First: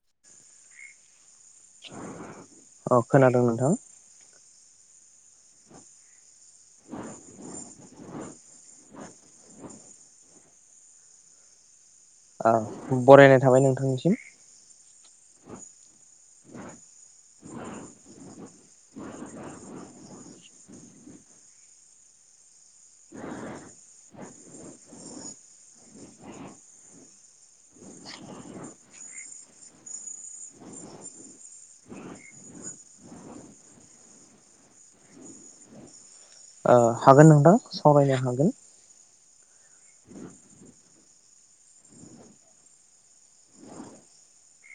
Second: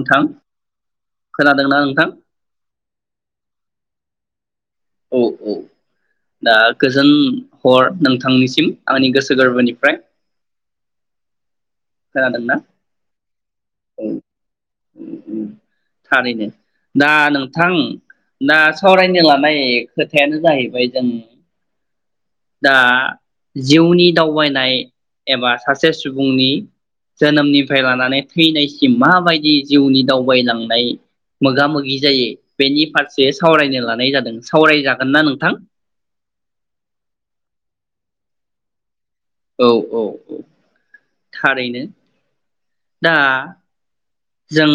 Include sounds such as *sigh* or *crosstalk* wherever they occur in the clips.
नोंथां खोनादोंना नोंथां अ खोनादों नोंथां । औ औ दा गोजोन हर नोंथांनिसिम आंनि गोसो गोरबोनिफ्राय । ओ खोनादोंना? बरायनाय थाबाय नोंथांनिसिम थारैनो दा नोंथां ना सावरायनो लानाय खोथायानो जाहैबाय जों दा जिउनि दावबायनाय एबा सासे सुबुंनि जोनोमनिफ्राय लानानै थैनायसिम माबायदि जिउनि दावबायलांनाय मोगा मोगि जायो बेनि फारसे सावरायनो लानाय जादों सावरायजागोन ना नोंथां । ओ हागोन नोंथां सावरायनो हागोन । औ औ औ थारैनो । दा जों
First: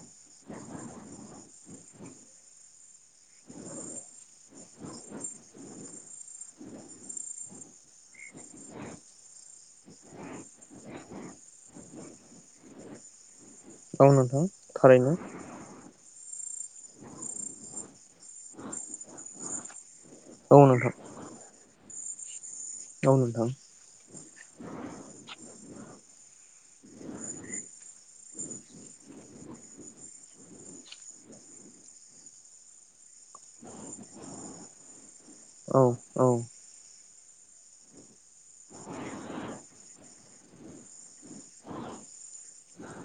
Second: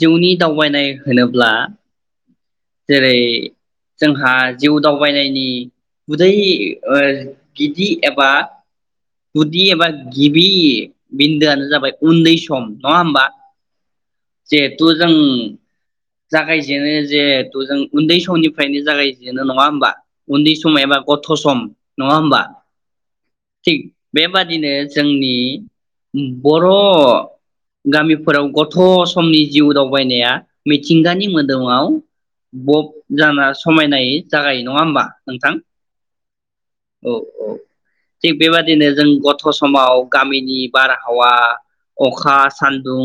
जिउनि दावबायनाय होनोब्ला जेरै जोंहा जिउ दावबायनायनि उदै ओ गिदि एबा गुदि एबा गिबि बिन्दोआनो जाबाय उन्दै सम नङा होमबा? औ नोथां जिहेथु जों थारैनो । जागायजेनो जेहेथु जों उन्दै समनिफ्रायनो जागायजेनो नङा होमबा? उन्दै औ सम एबा गथ' सम नङा होमबा? दं नोंथां । थिग बेबादिनो जोंनि उम बर ' गामिफोराव गथ' समनि जिउ दावबायनाया मिथिंगानि मोदोमाव बब जाना समायनायै जागायो नङा होमबा नोंथां? औ औ औ औ । थिग बेबादिनो जों गथ' समाव गामिनि बारहावा अखा सानदुं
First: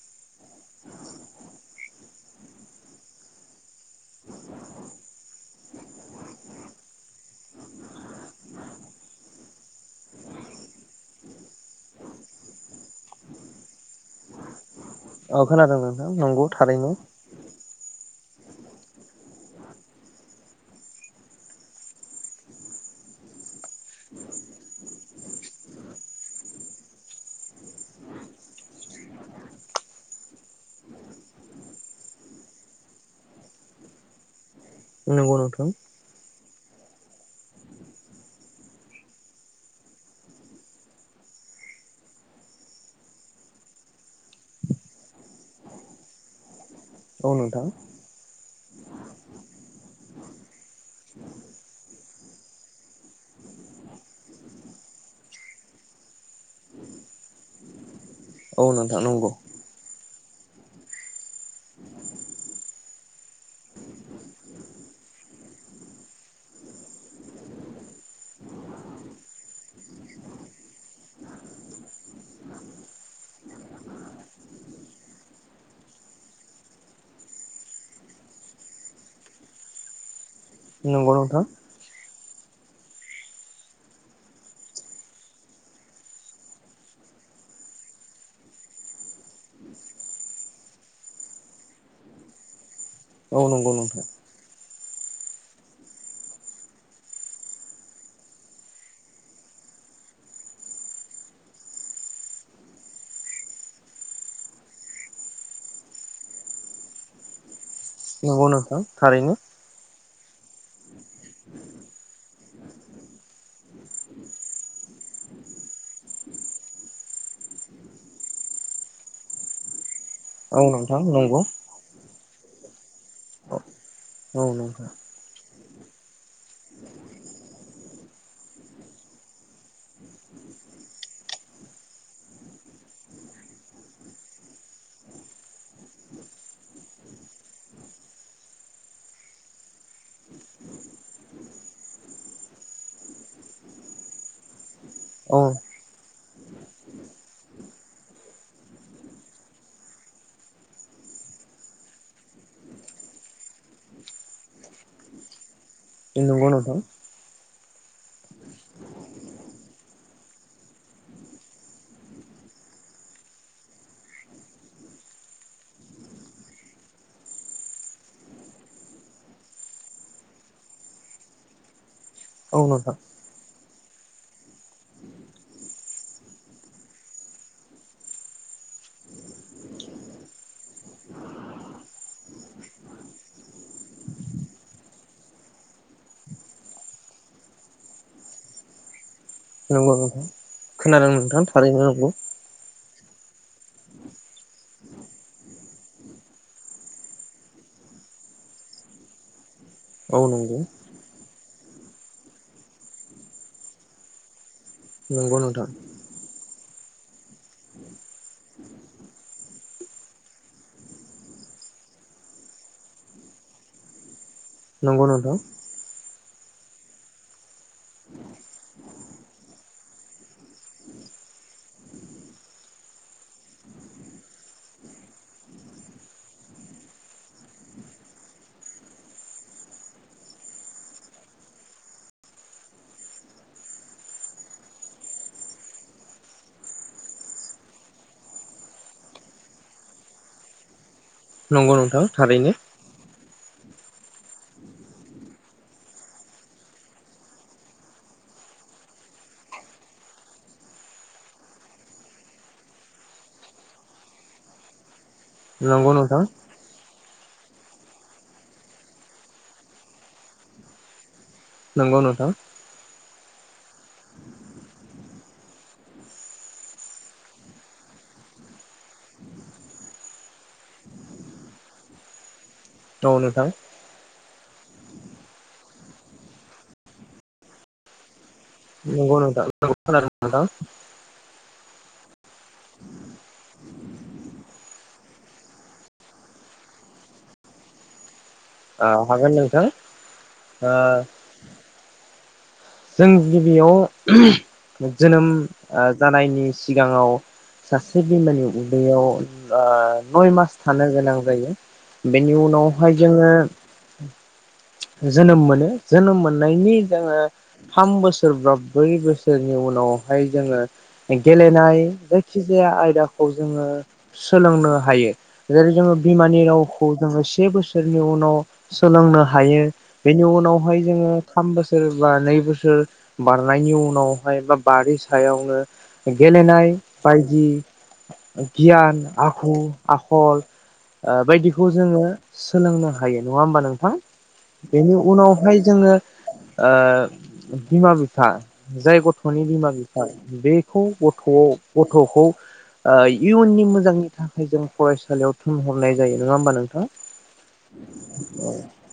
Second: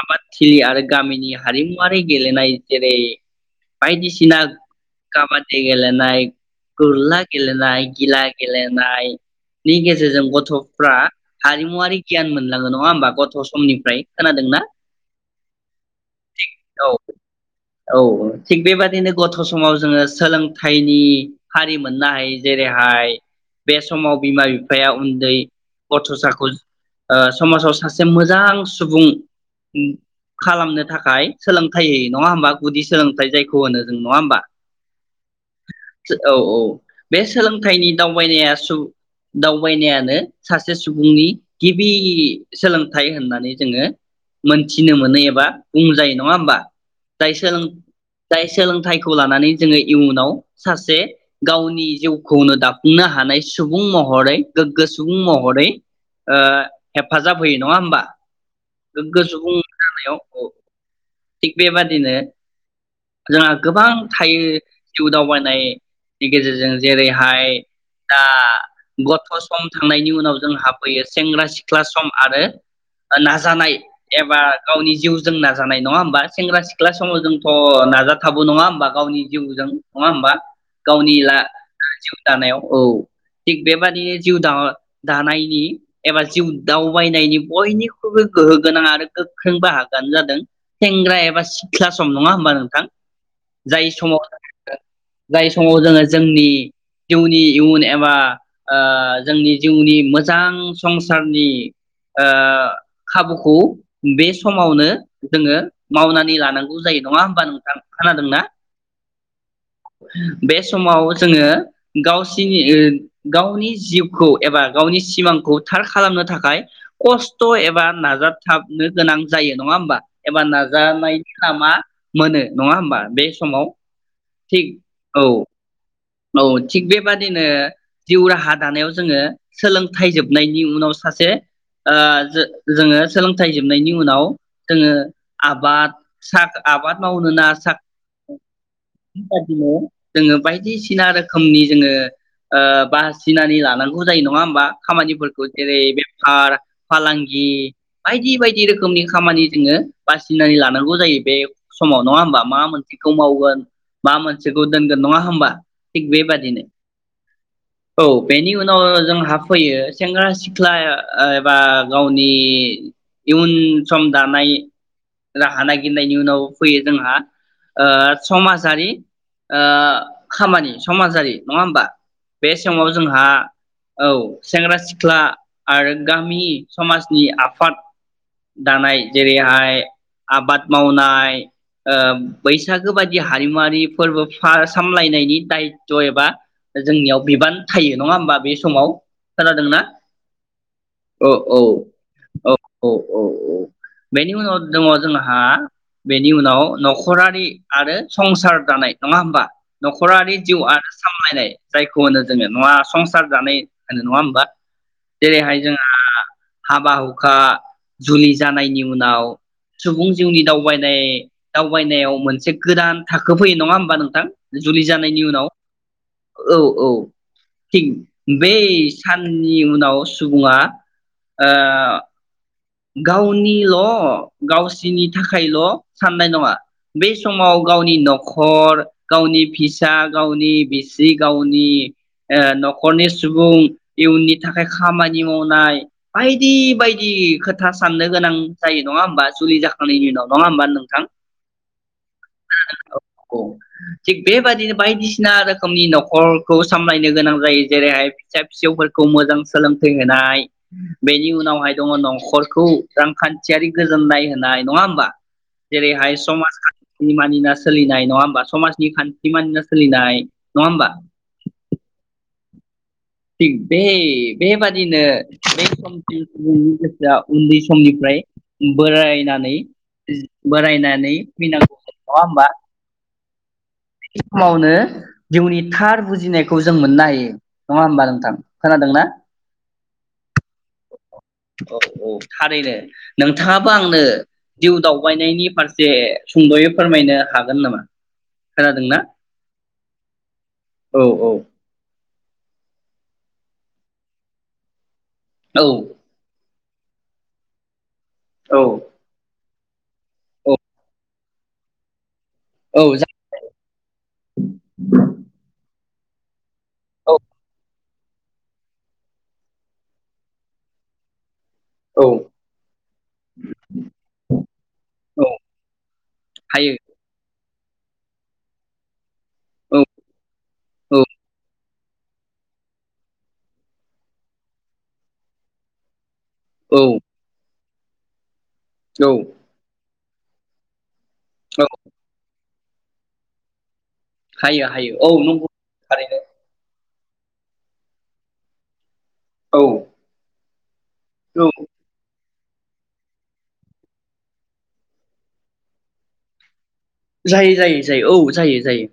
आबाद थिलि आरो गामिनि हारिमुवारि गेलेनाय जेरै बायदिसिना काबादि गेलेनाय, गुरला गेलेनाय, गिला गेलेनायनि गेजेरजों गथ'फ्रा हारिमुवारारि गियान मोनलाङो नङा होमबा गथ' समनिफ्राय खोनादोंना? औ खोनादों नोंथां नंगौ थारैनो । औ औ थिग बेबादिनो गथ' समाव जोङो सोलोंथाइनि हारि मोननाय जेरैहाय बे समाव बिमा बिफाया उन्दै गथ'साखौ ओ समाजाव सासे मोजां सुबुं खालामनो थाखाय सोलोंथाइ होयो नङा होमबा? गुदि सोलोंथाइ जायखौ होनो जों नङा होमबा? नगौ नोंथां । औ औ बे सोलोंथाइनि दावबायनाया सुबुं दावबायनायानो सासे सुबुंनि गिबि सोलोंथाइ होननानै जोङो मोनथि फिनो मोनो एबा बुंजायो नङा होमबा जाय औ सोलों नोंथां जाय सोलोंथाइखौ लानानै जोङो इयुनाव सासे गावनि जिउखौनो दाफुंनो हानाय सुबुं महरै गोग्गो सुबुं महरै ओ हेफाजाब होयो नङा होमबा? औ नोंथां नंगौ । औ औ थिग बेबादिनो जोंहा गोबां थायो जिउ दावबायनायनि गेजेरजों जेरैहाय दा ओ गथ' सम थांनायनि उनाव जोंहाबफैयो सेंग्रा सिख्ला सम आरो नाजानाय एबा गावनि जिउजों नाजानाय नङा होमबा, सेंग्रा सिख्ला समाव जोंथ नाजाथाबो नङा होमबा गावनि जिउजों नङा होमबा? नंगौ गावनि ला नोंथां दानायाव, औ थिग बेबादिनो जिउ दा दानायनि एबा जिउ दावबायनायनि बयनिख्रुइबो गोहो गोनां आरो गो गोख्रों बाहागानो जादों सेंग्रा एबा सिख्ला सम नङा होमबा नोंथां? औ नंगौ जाय नोंथां समाव जाय समाव जोङो जोंनि जिउनि इयुन एबा ओ जोंनि जिउनि मोजां संसारनि ओ खाबुखौ बे समावनो जोङो मावनानै लानांगौ जायो नङा होमबा नोंथां। खोनादोंना नंगौ नोंथां थारैनो। बे समाव जोङो गावसिनि गावनि जिउखौ एबा गावनि सिमांखौ थार खालामनो थाखाय खस्थ एबा नाजाबथाब। नो गोनां जायो नङा होमबा एबा औ नोंथां नाजानायनि नंगौ नामा मोनो नङा होमबा बे समाव औ थिग नोंथां औ औ थिग बेबादिनो जिउ राहा दानायाव जोङो सोलोंथाइ जोबनायनि उनाव सासे ओ ज जोङो सोलोंथाइ जोबनायनि उनाव जोङो आबाद सा आबाद मावनो ना सादिनो जोङो बायदिसिना बायसिना रोखोमनि जोङो बासिनानै लानांगौ जायो नङा होमबा औ खामानिफोरखौ जेरै बेफार फालांगि बायदि बायदि रोखोमनि खामानि जोङो बासिनानै लानांगौ जायो बे समाव नङा होमबा मा मोनसेखौ मावगोन मा मोनसेखौ दोनगोन नङा होमबा थिग नंगौ बेबादिनो नोंथां औ बेनि उनाव जोंहा फैयो सेंग्रा सिख्ला एबा गावनि इयुन सम दानाय राहा नागिरनायनि उनाव फैयो जोंहा ओ समाजारि खामानि समाजारि नङा होमबा बे औ समाव नोंथां जोंहा औ सेंग्रा सिख्ला आरो गामि समाजनि आफाद दानाय जेरैहाय आबाद मावनाय ओ बैसागो बायदि हारिमुवारि फोरबो सामलायनाय नि दायथ एबा जोंनियाव बिबान थायो नङा होमबा बे समाव खोनादोंना नंगौ नोंथां खोनादो औ नोंथां थारैनो नंगौ औ औ औ बेनि उनाव दङ जोंहा बेनि उनाव नखरारि आरो संसार जानाय नङा होमबा औ नखरारि जिउ नंगौ आरो सामलायनाय जायखौ होनो जोङो नङा संसार जानाय होनो नङा होमबा नंगौ जेरैहाय नोंथां जों हाबा हुखा जुलि जानायनि उनाव सुबुं जिउनि दावबायनाय दावबायनायाव मोनसे गोदान थाखो फैयो नङा होमबा नोंथां जुलि नंगौ जानायनि नोंथां उनाव औ औ थिग बै साननि उनाव सुबुङा ओ गावनिल‌ गावसिनि थाखायल साननाय नङा बै समाव गावनि नखर गावनि फिसा गावनि बिसि गावनि नखरनि सुबुं इयुननि थाखाय खामानि मावनाय बायदि बायदि खोथा था साननो गोनां जायो नङा होमबा जुलि जाखांनायनि उनाव नङा होमबा नोंथां नंगौ नोंथां थारैनो औ थिग बेबादिनो बायदिसिना रोखोमनि नखरखौ सामलायनो गोनां जायो जेरैहाय फिसा फिसौफोरखौ मोजां सोलोंथाइ होनाय बेनि उनावहाय दङ नखर खौ रांखान्थियारि गोजोननाय होनाय नङा होमबा नंगौ जेरैहाय नोंथां समाज खान मानिना सोलिनाय नङा होमबा समाजनि खान्थि मानिना सोलिनाय नङा होमबा नंगौ नोंथां थिग बे बेबादिनो बे समसिमनि गोसोआ उन्दै समनिफ्राय बोरायनानै बोरायनानै फैनांगौ नङा होमबा दं‌ङ नोंथां बिदि समावनो जिउनि थार बुजिनायखौ जों मोननो हायो नंङा होमबा नोंथां खोनादोंना नंगौ नोंथां औ खोनादों नोंथां औ औ थारैनो नोंथाङाबो आंनो जिउ दावबायनायनि फारसे सुंदयै फोरमायनो हागोन नामा ओ खोनादोंना हागोन नोंथां ओ औ औ जों गिबियाव जोनोम औ ओ जानायनि सिगाङाव सास से बे बिमानि औ उदैयाव ओ नय मास थानो गोनां जायो । बेनि उनाव औ हाय जोङो जोनोम मोनो जोनोम मोन नायनि जोङो थाम बोसोर बा ब्रै बोसोरनि उनाव हाय जोङो खेन गेलेनाय औ जायखिजाया आयदाखौ जोङो सोलोंनो हायो औ जेरै जोङो बिमानि हायो रावखौ जोङो से बोसो सोरनि उनाव सोलोंनो हा हायो औ बेनि उनाव हाय औ जोङो थाम बोसो बा नै बोसोर बारनायनि उनावहाय बा-बारि सायावनो गेलेनाय औ बायदि गियान औ आखु आख खल ओ औ बायदिखौ जोङो सोलोंनो हायो नङा होमबा नोंथां हायो हायो बेनि औ नंगौ उनावहाय जोङो थारैनो ओ बिमा बिफा जाय गथ थ'नि औ बिमा बिफा बे खौ औ गथ-गथखौ ओ इयुननि मोजांनि थाखाय जों फरायसालियाव थोनहरनाय जायो नङा होमबा नोंथाङा जायो जायो जायो औ जायो जायो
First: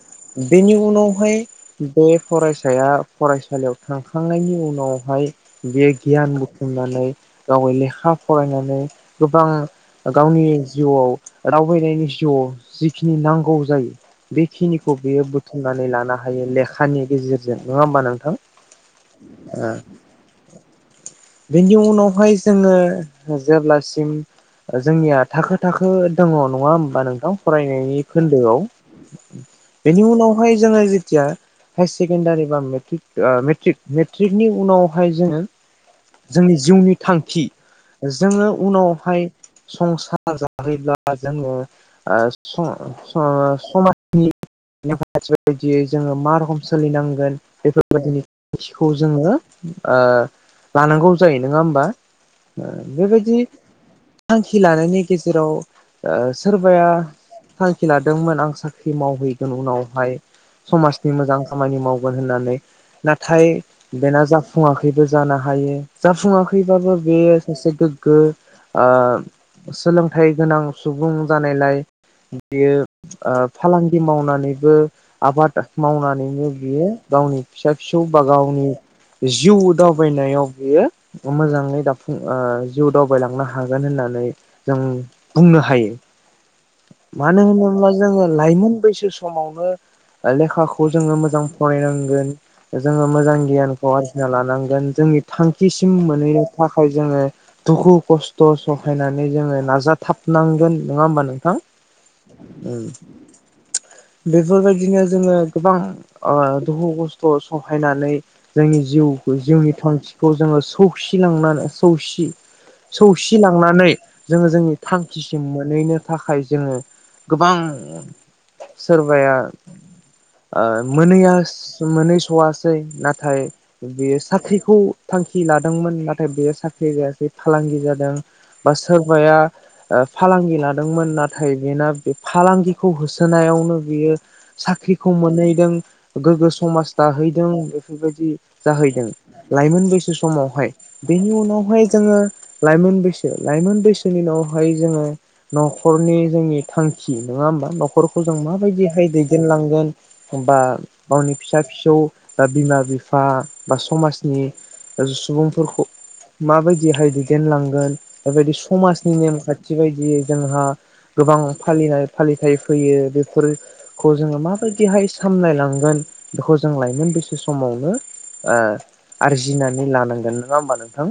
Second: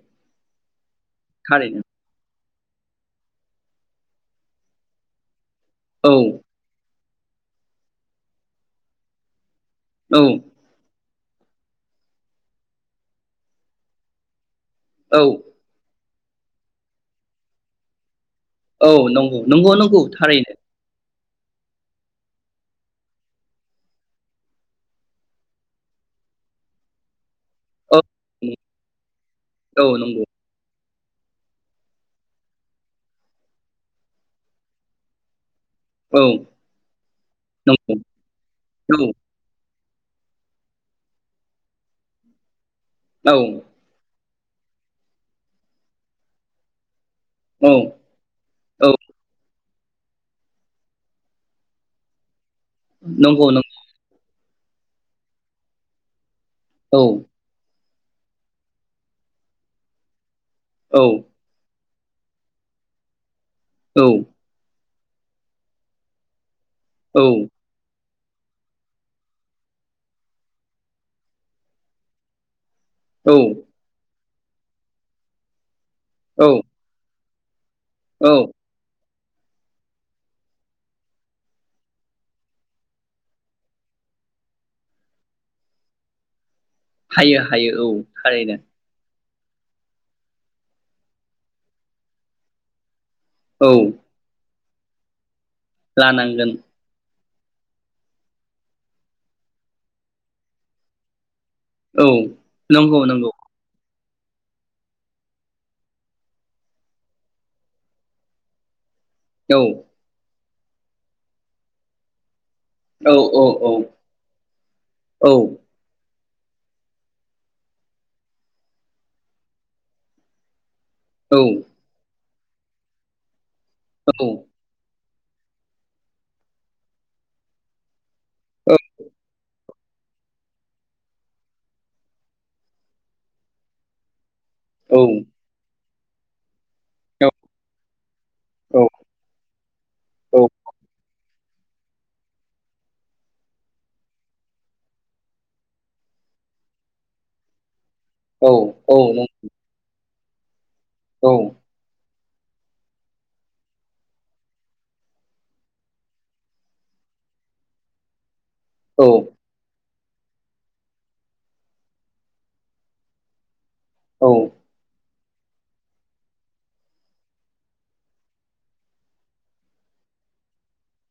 बेनि उनाव हाय थारैनो बे फरायसाया फरायसालियाव थांखांनायनि उनावहाय बे औ गियान बुथुमनानै गावै लेखा फरायनानै गोबां औ गावनि जिउआव रावबाहायनायनि जिउआव जिखिनि नांगौ जायो बे खिनिखौ औ बेयो बुथुमनानै लानो हायो लेखानि गेजेरजों नङा होमबा नोंथां? औ नंगौ ओ नंगौ नंगौ थारैनो। बेनि उनावहाय जोङो जेब्लासिम जोंनिया थाखो थाखो दङ नङा होमबा नोंथां? फरायनायनि औ खोन्दोआव औ बेनि नंगौ उनावहाय जोङो जि थिया। हायार सेकेण्डारि बा मेट्रिक ओ मेट्रिक मेट्रिकनि उनावहाय जोङो। औ जोंनि जिउनि थांखि नंगौ जोङो उनावहाय। संसार जाहैब्ला जोङो ओ सं सा औ समाज नि *unintelligible* जोङो मा रखम। सोलिनां गोन औ बेफोरबायदिनि औ थिखौ जोङो। ओ लानांगौ जायो नङा होमबा? ओ बेबायदि नंगौ नों थांखि लानायनि गेजेराव ओह। सोरबाया औ थां खि लादोंमोन आं साख्रि मावहैगोन उनावहाय। औ समाजनि मोजां मावगोन होननानै नाथाय औ बेना जाफुंआ खैबो जानो हायो जाफुङा खैबाबो औ बेयो सासे गो गो ओ सोलोंथाइ गोनां सुबुं जानायलाय बियो ओ औ फालांगि मावना नैबो आबाद मावना नै औ बियो गावनि। फिसा फिसौ बा औ गावनि जिउ दावबायनायाव बियो मोजाङै दाफुं ओ जिउ दावबायलांनो हागोन होननानै जों बुंनो हायो। हायो मानो हायो औ होनोब्ला जोङो थारैनो लाइमोन बैसो सम समावनो लेखाखौ। जोङो मोजां फरायनांगोन। जोङो मोजां औ गियानखौ आरजिना लानांगौ। जोंनि थांखिसिम मोनहैनो लानांगोन थाखाय जोङो दुखु खस्थ सहायनानै जोङो नाजाथाबनांगोन नङा होमबा नोंथां। औ उम नंगौ नंगौ। बेफोरबायदिनो जोङो। गोबां ओ दुखु खस्थ सहायनानै जोंनि जिउ। औ जिउनि थांखिखौ जोङो सौसिलांनानै सौसि औ औ सौसिलांनानै जोङो जोंनि औ थांखिसिम मोनहैनो थाखाय जोङो गोबां सोरबाया ओ *inaudible* मोनैया औ मोन *inaudible* थवासै नाथाय। बेयो औ साख्रिखौ थांखि लादोंमोन नाथाय बेयो साख्रि जायासै फालांगि जादों बा सोरबाया ओ फालांगि लादोंमोन नाथाय बेना बे फालांगिखौ होसोनायावनो बियो औ साख्रिखौ *inaudible* समाज दाहैदों बेफोरबायदि नंगौ जाहैदों लाइमोन बैसो समावहाय बेनि उनाव हाय जोङो लाइमोन बैसो लाइमोन बैसोनि उनावहाय जोङो नख'रनि जोंनि थांखि नङा होमबा न'खरखौ जों औ माबायदिहाय दैदेनलांगोन। बा। गावनि फिसा फिसौ। बा बिमा बिफा बा समाजनि सुबुंफोरखौ माबायदिहाय दैदेनलांगोन बेबायदि समाजनि नेम खान्थि बायदि जि जोंहा गोबां फालिनाय फालिथाय फैयो बेफोर खौ औ जोङो मा। बेहाय सामलायलांगोन बेखौ जों लाइमोन बैसो समावनो ओ आरजिनानै लानांगोन नङा होमबा नोंथां।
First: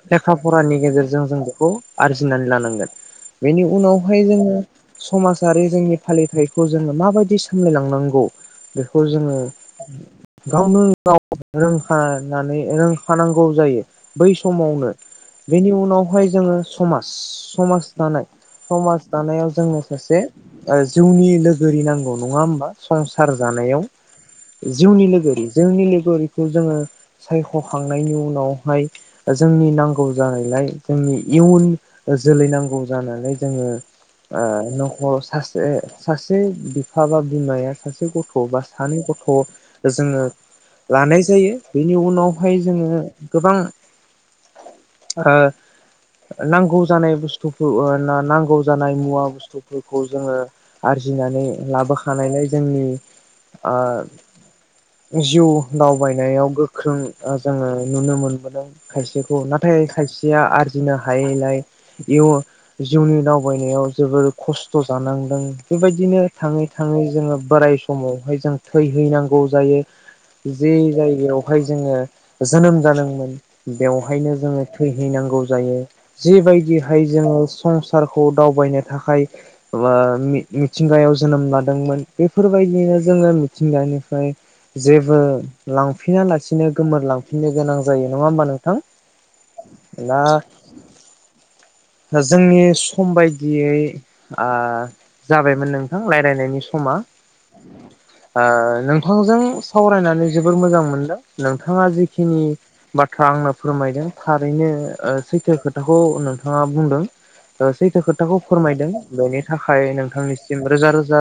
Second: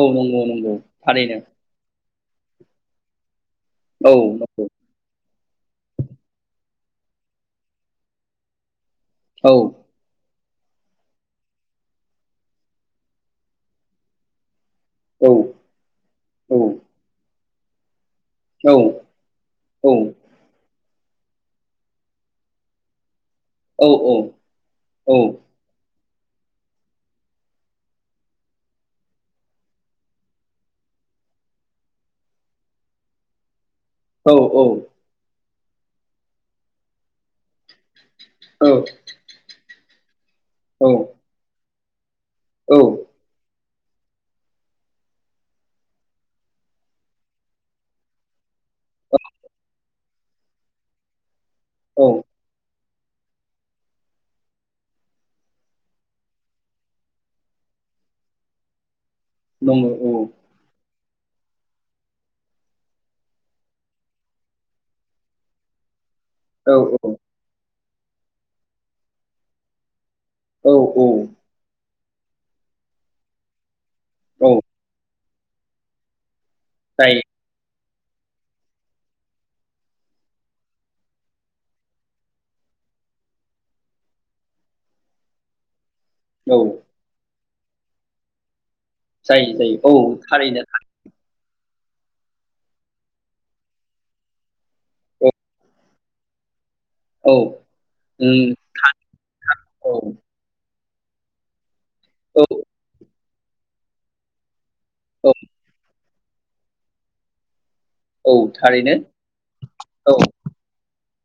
औ लेखा नंगौ नंगौ फरानि गेजेरजों थारैनो जों बेखौ आरजिनानै लानांगोन। बेनि औ उनावहाय जोङो नंगौ समाजारि जोंनि फालिथाय। जोङो माबायदि बिदि सामलायलांनांगौ बे खौ जोङो। औ गावनो गाव रोंखानानै रोंखानांगौ जायो बै समावनो औ बेनि उनावहाय जोङो औ समाज, समाज समाज दानायाव जोंनो औ सासे जिउनि लोगोरि नांगौ। नङा होमबा सार जानायाव औ औ जिउनि औ लोगोरि जोंनि लोगोरि बेखौ जोङो सायखखांनायनि उनावहाय जोंनि नांगौ जानायलाय जोंनि इयुन जोलै नांगौ जानानैालाय जोङो औ आ नखर स सासे हाबा बिमाया सासे गथ' गथ' बा औ सानै गथ' जोङो औ लानाय जायो। बेनि उनाव बेवहाय औ जोङो गोबां ओ नांगौ जानाय बुस्थुखौ ओ नांगौ जानाय मुवा बुस्थुफोरखौ जोङो आरजिनानै औ लाबोखानायलाय जोंनि आं जिउ दावबायनायाव गोख्रों जोङो नुनो मोनबोदों खायसेखौ नाथाय नंगौ खायसेया आरजिना हायैलाय इयाव जिउनि दावबायनायाव जोबोर खस्थ जानांदों बेबायदिनो थाङै औ थाङै औ जोङो बोराय समावहाय जों थैहैनांगौ जायो। औ जे जायगायावहाय जोङो। जोनोम जादोंमोन। बेवहायनो औ जोङो थैहैनांगौ। जायो जिबायदिहाय जायो जोङो सं सारखौ दावबायनो थाखाय बा मि-मिथिंगायाव जोनोम लादोंमोन बेफोरबायदियैनो जोङो मिथिंगानिफ्राय जेबो लां फिना औ लासिनो गोमोरलां फिननो गोनां जायो नङा होमबा नों जायो जायो औ थारैनो था जोंनि सम बायदियै आ औ जाबायमोन नोंथां रायलायनायनि सम समा औ उम ओ नोंथांजों औ सावरायनानै जोबोर मोजां मोन *unintelligible* नोंथाङा जिखिनि औ बा थ्रा आंनो फोरमायदों थारैनो ओ औ सैथो खोथाखौ नों नोंथाङा बुंदों। ओ सैथो औ खोथाखौ फोरमायदों थारैनो बेनि थाखाय औ नोंथांनिसिम रोजा रोजा